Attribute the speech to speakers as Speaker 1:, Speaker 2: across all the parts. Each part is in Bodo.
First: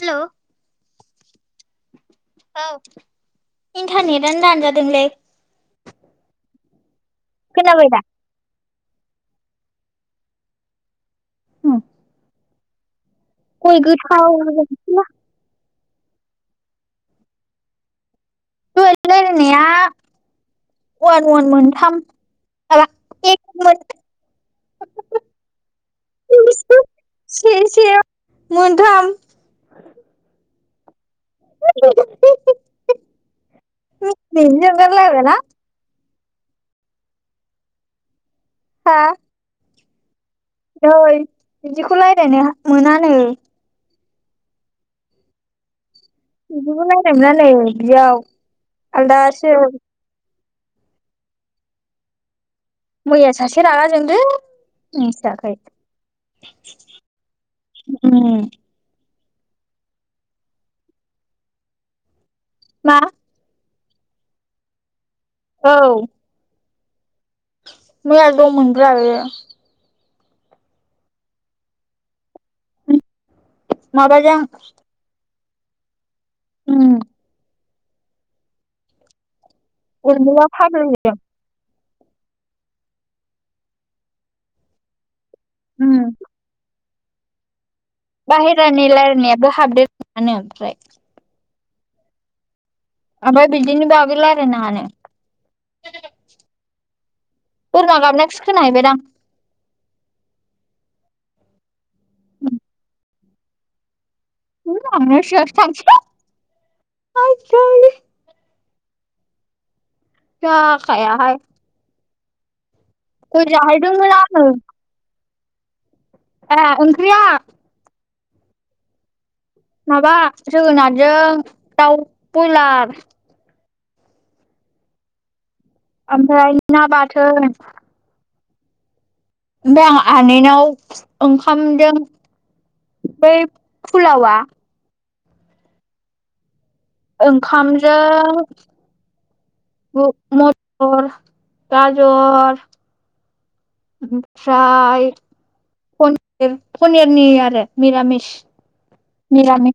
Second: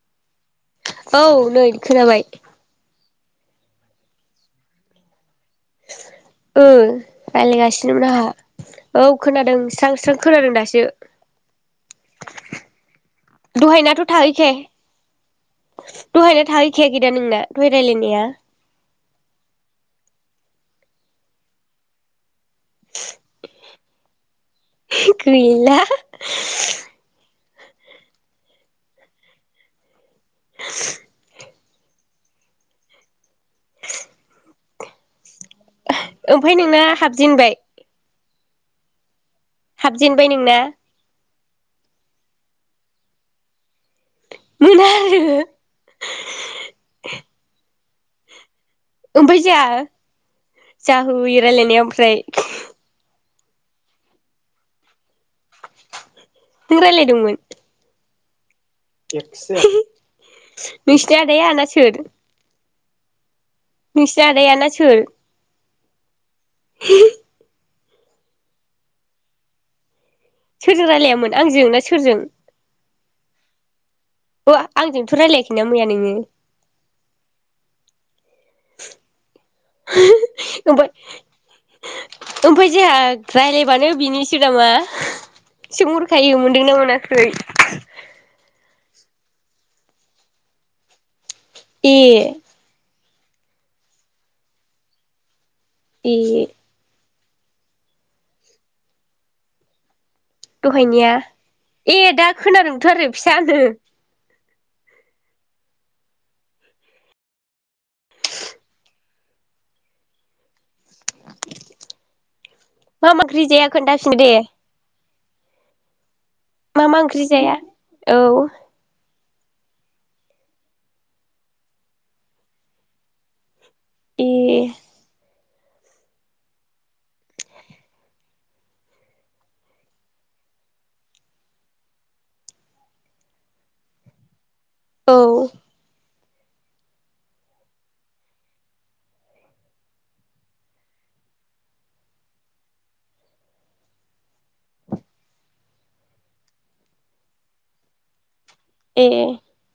Speaker 1: हेलौ
Speaker 2: [unintelligible] औ नै खोनाबाय।
Speaker 1: औ इन्टारनेटानो दानजादोंलै
Speaker 2: ओ
Speaker 1: खोनाबाय दा
Speaker 2: रायलायगासिनोमोन आंहा औ खोनादों स्रां स्रां खोनादों दासो।
Speaker 1: उम गय
Speaker 2: दहायनाथ'
Speaker 1: गोथाव
Speaker 2: थाहैखाया
Speaker 1: [unintelligible]
Speaker 2: दहायना थाहैखायाखैदा नोंना दहाय रायलायनाया?
Speaker 1: रायलायनाया वान वान मोनथाम [unintelligible]
Speaker 2: गैला
Speaker 1: मोनथाम से से मोनथाम
Speaker 2: [inaudible]
Speaker 1: [unintelligible] [unintelligible] सोंगार लायबायना?
Speaker 2: ओमफाय नोंना हाबजेनबाय?
Speaker 1: हा?
Speaker 2: हाबजेन
Speaker 1: दै बिदिखौ लाइ नोहा मोनानो
Speaker 2: मोना आरो
Speaker 1: बिदिखौ रायलाय मोनानो। बेयाव आलदासो
Speaker 2: जा होयो रायलायनाया ओमफ्राय
Speaker 1: मैया सासे रागा जोंदों मिथियाखै
Speaker 2: नों रायलायदोंमोन?
Speaker 1: उम
Speaker 2: [unintelligible] नोंसिनि आदाया ना सोर?
Speaker 1: मा?
Speaker 2: नोंसिनि आदाया ना सोर?
Speaker 1: औ
Speaker 2: [inaudible]
Speaker 1: मैया दंमोन ब्रा बियो।
Speaker 2: सोरजों रायलायामोन आंजों ना सोरजों?
Speaker 1: माबाजों
Speaker 2: अ आंजोंथ' रायलायाख ना मैया नोङो?
Speaker 1: उम [unintelligible]
Speaker 2: ओमफाय जोंहा रायलायबानो बिनोसो नामा?
Speaker 1: उम
Speaker 2: सुंरखायो मोन्दों ना मोनाख [unintelligible]
Speaker 1: बाहेरानि लायरानायाबो [unintelligible] ओमफ्राय
Speaker 2: ए
Speaker 1: आमफाय बिदिनि बागै लायरायनो हानो
Speaker 2: ए
Speaker 1: बोरमा गाबनायखोसो खोनाहैबायदां?
Speaker 2: दहायनिया ए दा खोनादोंथ आरो फिसानो
Speaker 1: [unintelligible] दा जायाहाय
Speaker 2: मा मा ओंख्रि
Speaker 1: गय
Speaker 2: जाया
Speaker 1: जाहैदोंमोन
Speaker 2: खोन्थाफिन दे
Speaker 1: आंङो ए
Speaker 2: मा मा
Speaker 1: ओंख्रिया
Speaker 2: ओंख्रि जाया औ
Speaker 1: माबा जोगोनारजों दउ बयलार
Speaker 2: ए!
Speaker 1: ओमफ्राय ना बा थोन ओमफ्राय आं आनैनाव ओंखामदों बै फुलावा
Speaker 2: औ
Speaker 1: ओंखामजों मथर गाजर ओमफ्राय पनिरनि आरो निरामिस
Speaker 2: ए
Speaker 1: निरामि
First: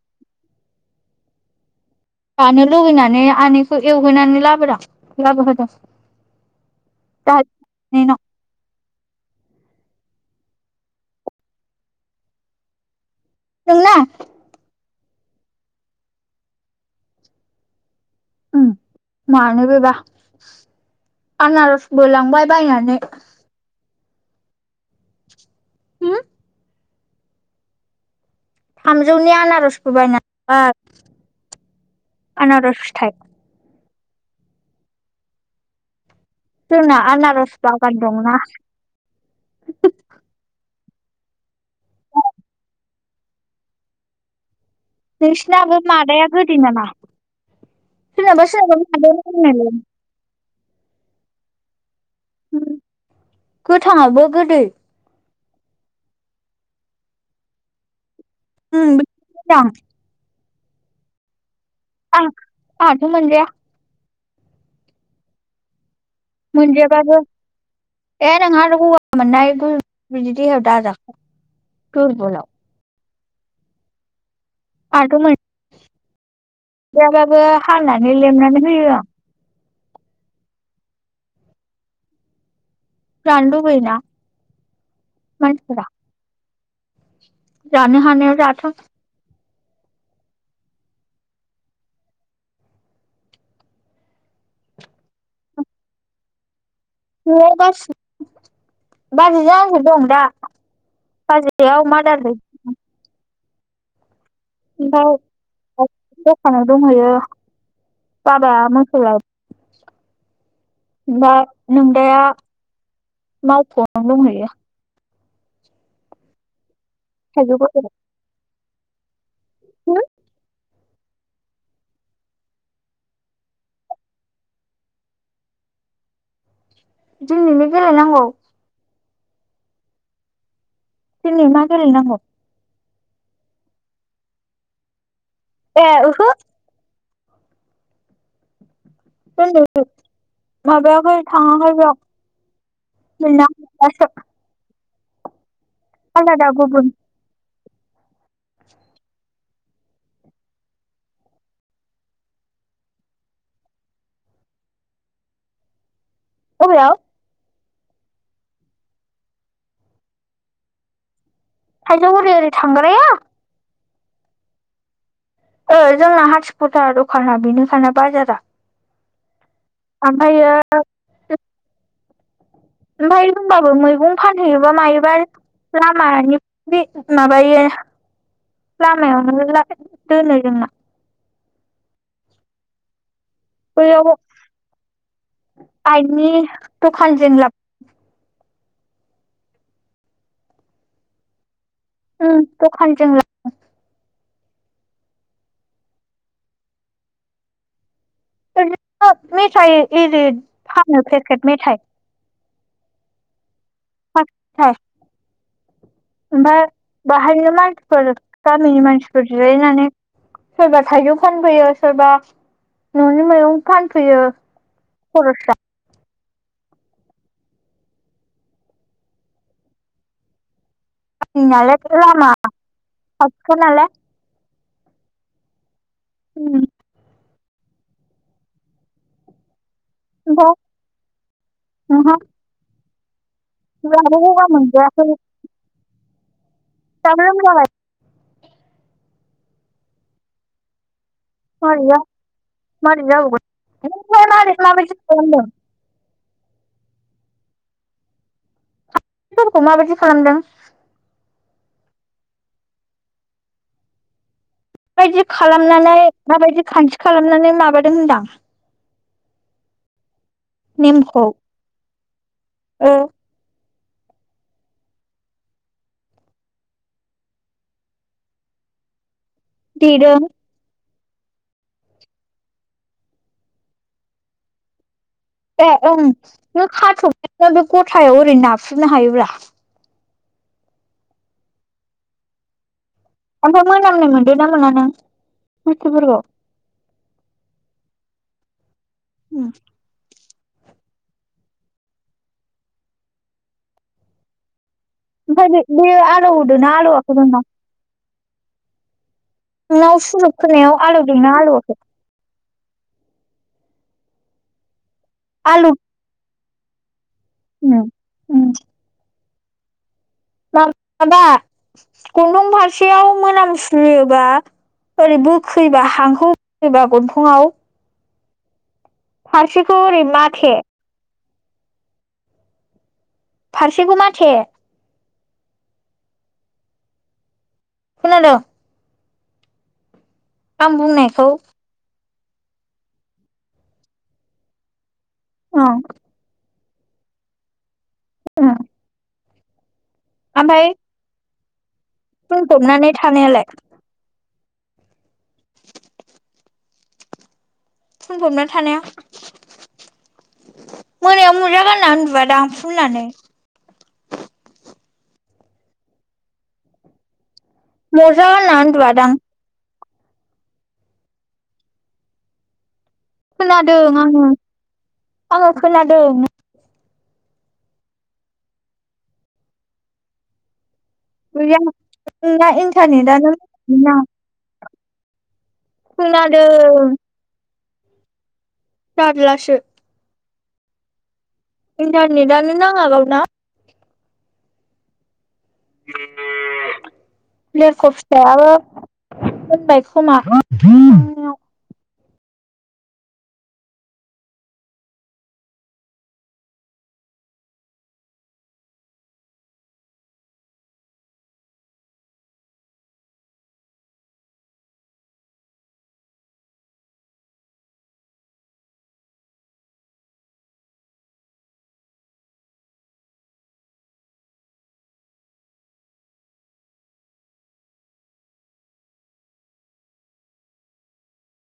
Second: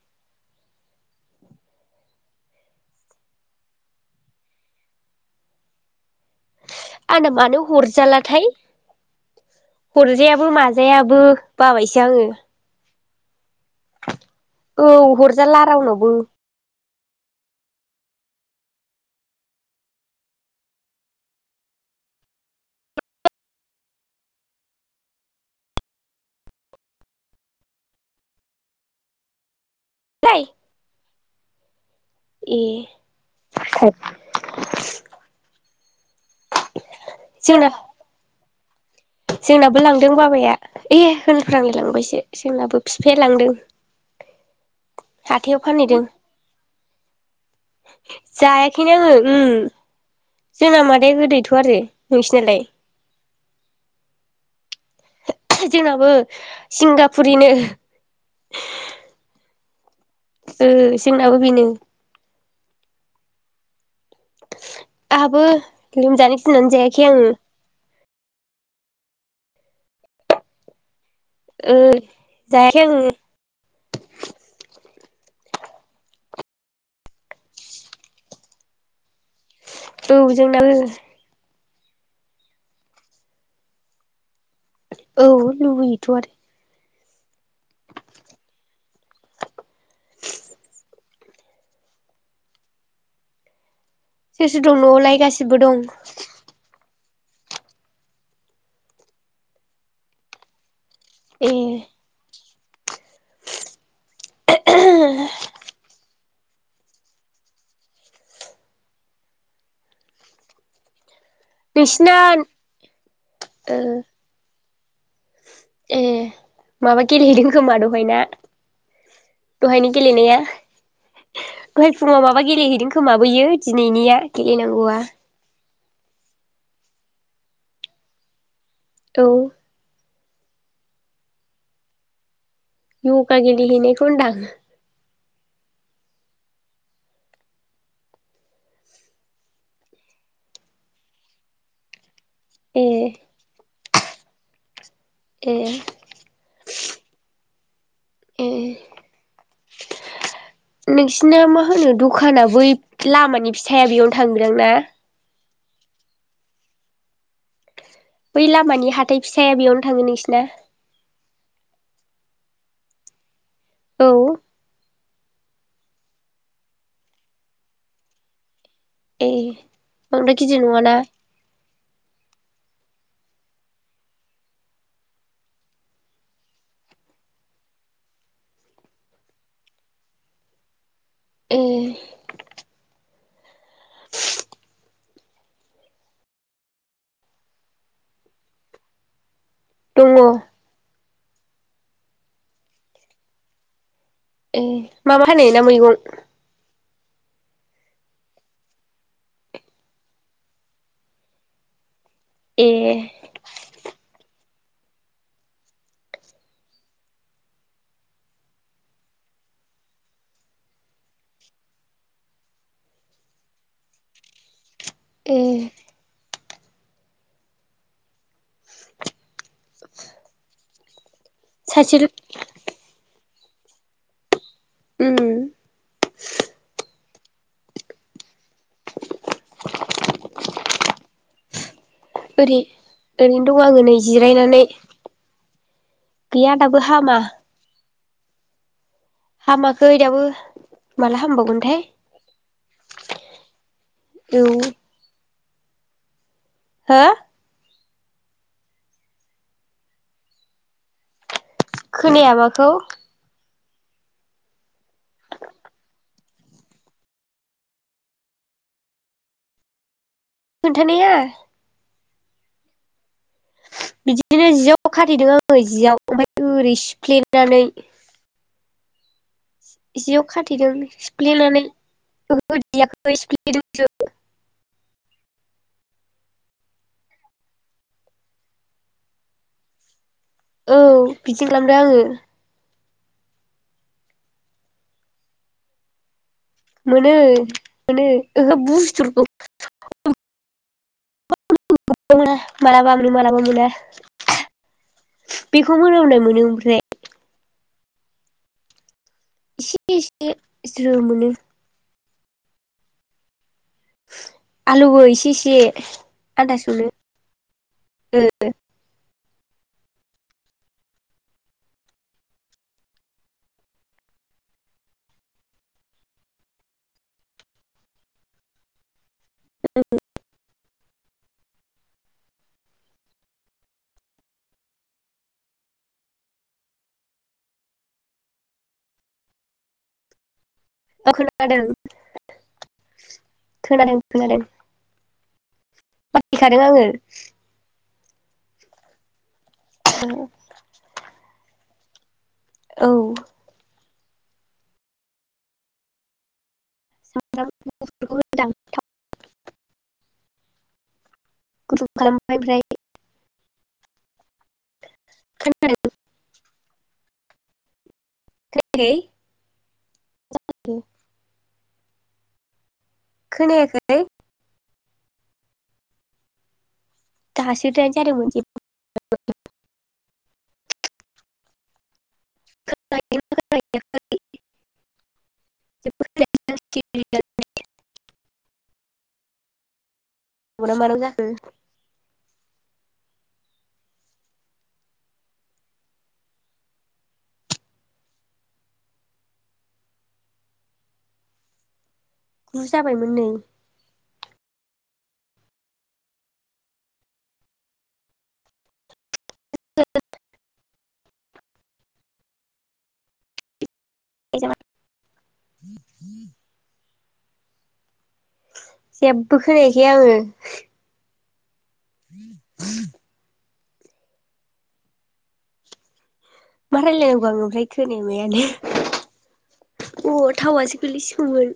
Speaker 1: जानो लुुबैनानै आनैखौ एवहैनानै लाबोदो लाबोहोदों
Speaker 2: आंना मानो
Speaker 1: नोंनाव
Speaker 2: हरजालाथाय हरजायाबो माजायाबो बाबायसो आङो।
Speaker 1: [unintelligible]
Speaker 2: औ हरजाला रावनावबो
Speaker 1: ओम मानो बेबा आनारसबो लांबाय बायनानै होम थामजौनि आनारस
Speaker 2: लाय
Speaker 1: [unintelligible]
Speaker 2: ए
Speaker 1: आनारस फिथाइ
Speaker 2: [unintelligible]
Speaker 1: जोंना आनारस
Speaker 2: जोंना
Speaker 1: बागान दं ना
Speaker 2: जोंनाबो लांदों बाबाया ए होनफ्रांलाय लांबायसो जोंनाबो बिफाया लांदों हाथायाव
Speaker 1: नोंसिनाबो
Speaker 2: फानहैदों
Speaker 1: मादाया गोदै नामा सोरनाबा सोरनाबा
Speaker 2: जायाखैनो आङो उम
Speaker 1: मादाया [unintelligible]
Speaker 2: जोंना मादाया गोदैथ' आरो नोंसिनालाय
Speaker 1: उम गोथाङाबो गोदै
Speaker 2: जोंनाबो सिंगापुरिनो
Speaker 1: [unintelligible]
Speaker 2: ओ जोंनाबो बेनो
Speaker 1: आं आंहाथ मोनजाया
Speaker 2: आहाबो लोमजानो गिनानै जायाखै आङो।
Speaker 1: जोंहा आरो गगा मोननाय बिदि दे हदा जा
Speaker 2: ओ जायखै आं
Speaker 1: आाथ' मोन जायाबाबो हानानै लेमनानै होयो आं।
Speaker 2: औ जोंनाबै
Speaker 1: जानो लुबैयोना।
Speaker 2: औ लुुबैयोथ' आरो।
Speaker 1: जानोहानायव जाथों
Speaker 2: सोर सोर दं न'आवलाय गासिबो दं।
Speaker 1: न'आव बसिब बाजै जो दं दा।
Speaker 2: ए
Speaker 1: बाजैया अमा है ओमफ्राय दखान दंहैयो बाबाया मोसौलाय ओमफ्राय
Speaker 2: नोंसिना
Speaker 1: नोंदाया
Speaker 2: ओ
Speaker 1: मावख'नो दंहैयो
Speaker 2: ए माबा
Speaker 1: थाइजौ
Speaker 2: गेलेहैदों खोमा
Speaker 1: बाजाराव
Speaker 2: दहाय ना दहायनो गेलेनाया दहाय फुङाव माबा गेलेहैदों खोमाबैयो दिनैनिया गेलेनांगौआ
Speaker 1: जोंनिनो गेलेनांगौ
Speaker 2: औ
Speaker 1: दिनि मा गेले नांगौ
Speaker 2: इउगा गेलेहैनायखौ होनदां आं
Speaker 1: ए ओहो [unintelligible] माबायाखौ थाङाखै बेयाव
Speaker 2: ए
Speaker 1: [unintelligible] [unintelligible]
Speaker 2: ए
Speaker 1: आलदादा गुबुन
Speaker 2: ए नोंसिना मा होनो दखाना बै लामानि फिथाइया बेयावनो थाङोदां ना
Speaker 1: अबेयाव
Speaker 2: बै लामानि हाथाय फिसाया बेयावनो थाङो नोंसिना
Speaker 1: थाइजौ हरै ओरै थांग्राआ
Speaker 2: औ
Speaker 1: ओ जोंना हाथिखुटा दखाना बेनोखाना बाजारा
Speaker 2: ए बांद्राय
Speaker 1: ओमफ्रायो
Speaker 2: गिदिर नङाना
Speaker 1: ओमफाय होनबाबो मैगं फानहैयोबा मायोबा लामानि बे माबायो लामायावनो दोनो जोंना
Speaker 2: ए
Speaker 1: बैयाव आइनि दखानजों लाबो
Speaker 2: दङ
Speaker 1: उम द'खानजों
Speaker 2: ए माबा फानहोयो ना मैगं
Speaker 1: मेथाइ इरि फानो फेसकेट मेथाइ
Speaker 2: ए
Speaker 1: [unintelligible] ओमफाय बाहायनो मानसिफोर गामिनि मानसिफोर जिरायनानै सोरबा थाइजौ फानफैयो सोरबा न'नि मैगं फानफैयो
Speaker 2: ए
Speaker 1: खर'सा [unintelligible]
Speaker 2: सासे
Speaker 1: लामा [unintelligible] खोनायाले
Speaker 2: उम ।
Speaker 1: उम । ओमफाय? नोंहा
Speaker 2: ओरै ओरैनो दं आङो नै
Speaker 1: लाबो गगा
Speaker 2: जिरायनानै ।
Speaker 1: मोनजायाखै
Speaker 2: गैया दाबो हामा । हामाखै दाबो ।
Speaker 1: मारैजा मारै
Speaker 2: औ
Speaker 1: जाबावगोन [unintelligible]
Speaker 2: हो?
Speaker 1: सोरखौ माबायदि खालामदों?
Speaker 2: खोनाया माखौ?
Speaker 1: माबायदि खालामनानै माबायदि खान्थि खालामनानै माबादों होनदां?
Speaker 2: खोनथानाया?
Speaker 1: औ
Speaker 2: बिदिनो जियाव खाथेदों आङो जियाव ओमफाय ओरै सिफ्लेनानै
Speaker 1: देदों
Speaker 2: जियाव खाथेदों । सिफ्लेनानै ओहो देयाखै सिफ्लेदोंसो ।
Speaker 1: ए ओं नों खाथब [unintelligible] बे ग'थायाव ओरै नाख्रुबनो हायोब्रा ।
Speaker 2: औ बिदिनो खालामदों आङो।
Speaker 1: ओमफाय मोनामनाय मोनदों ना मोना नों बुस्थुफोरखौ?
Speaker 2: मोनो मोनो । ओहो बुस
Speaker 1: उम,
Speaker 2: [unintelligible] [unintelligible] मालाबा मोनो मालाबा मोना ।
Speaker 1: ओमफाय बे बे आलौहोदों ना
Speaker 2: ओमफ्राय
Speaker 1: आलौवाखैमोन नोंनाव?
Speaker 2: एसे
Speaker 1: नोंनाव‌
Speaker 2: एसे
Speaker 1: सुलुखोनायाव
Speaker 2: ज्रो मोनो
Speaker 1: आलौदोंना आलौवाखै?
Speaker 2: आलौ ओ इसे इसे
Speaker 1: आलौ
Speaker 2: । आनदास मोनो
Speaker 1: उम,
Speaker 2: ।
Speaker 1: उम,
Speaker 2: ए [inaudible]
Speaker 1: माबा गन्थं फारसेयाव मोनामसुयोबा ओरै बोखोयोबा हांखौ [unintelligible] बा गन्थङाव फारसेखौ एरै माथे फारसेखौ माथे । खोनादों। आं
Speaker 2: औ‌
Speaker 1: बुंनायखौ
Speaker 2: खोनादों। खोनादों-खोनादों।
Speaker 1: अ।
Speaker 2: खोनाखादों आङो।
Speaker 1: ओं ओमफ्राय।
Speaker 2: औ
Speaker 1: फुंक्रुबनानै थानायालाय।
Speaker 2: सद [unintelligible]
Speaker 1: फुंखरुबना थानाया। मोनायाव मुजा
Speaker 2: गुदुं
Speaker 1: गानना
Speaker 2: खालामबाय
Speaker 1: उन्दुबायदां
Speaker 2: ओमफ्राय
Speaker 1: फुननानै।
Speaker 2: खोन [inaudible]
Speaker 1: मजा गानना उन्दुआदां।
Speaker 2: जे [inaudible]
Speaker 1: खोनादों
Speaker 2: खोनायाखै
Speaker 1: आंङो। आंङो खोनादों।
Speaker 2: दसि ज आरो मोनज [inaudible]
Speaker 1: गैया। नोंना
Speaker 2: जेबो
Speaker 1: इन्टारनेटानो मोां [inaudible] ना
Speaker 2: खोनायाखै
Speaker 1: खोनादों जारलासो।
Speaker 2: मार ज [inaudible]
Speaker 1: इन्टारनेटानो नाङाबा गावना लेरख फिथाइयाबो मोननबाय खोमा।
Speaker 2: गु जाबायमोन नै। [unintelligible] ज [inaudible] जेबो खोनायखै आङो। [unintelligible] मा रायलायनांगौ आं ओमफ्राय खोनाया मायानो अ थावासो गोलैसिगौमोन।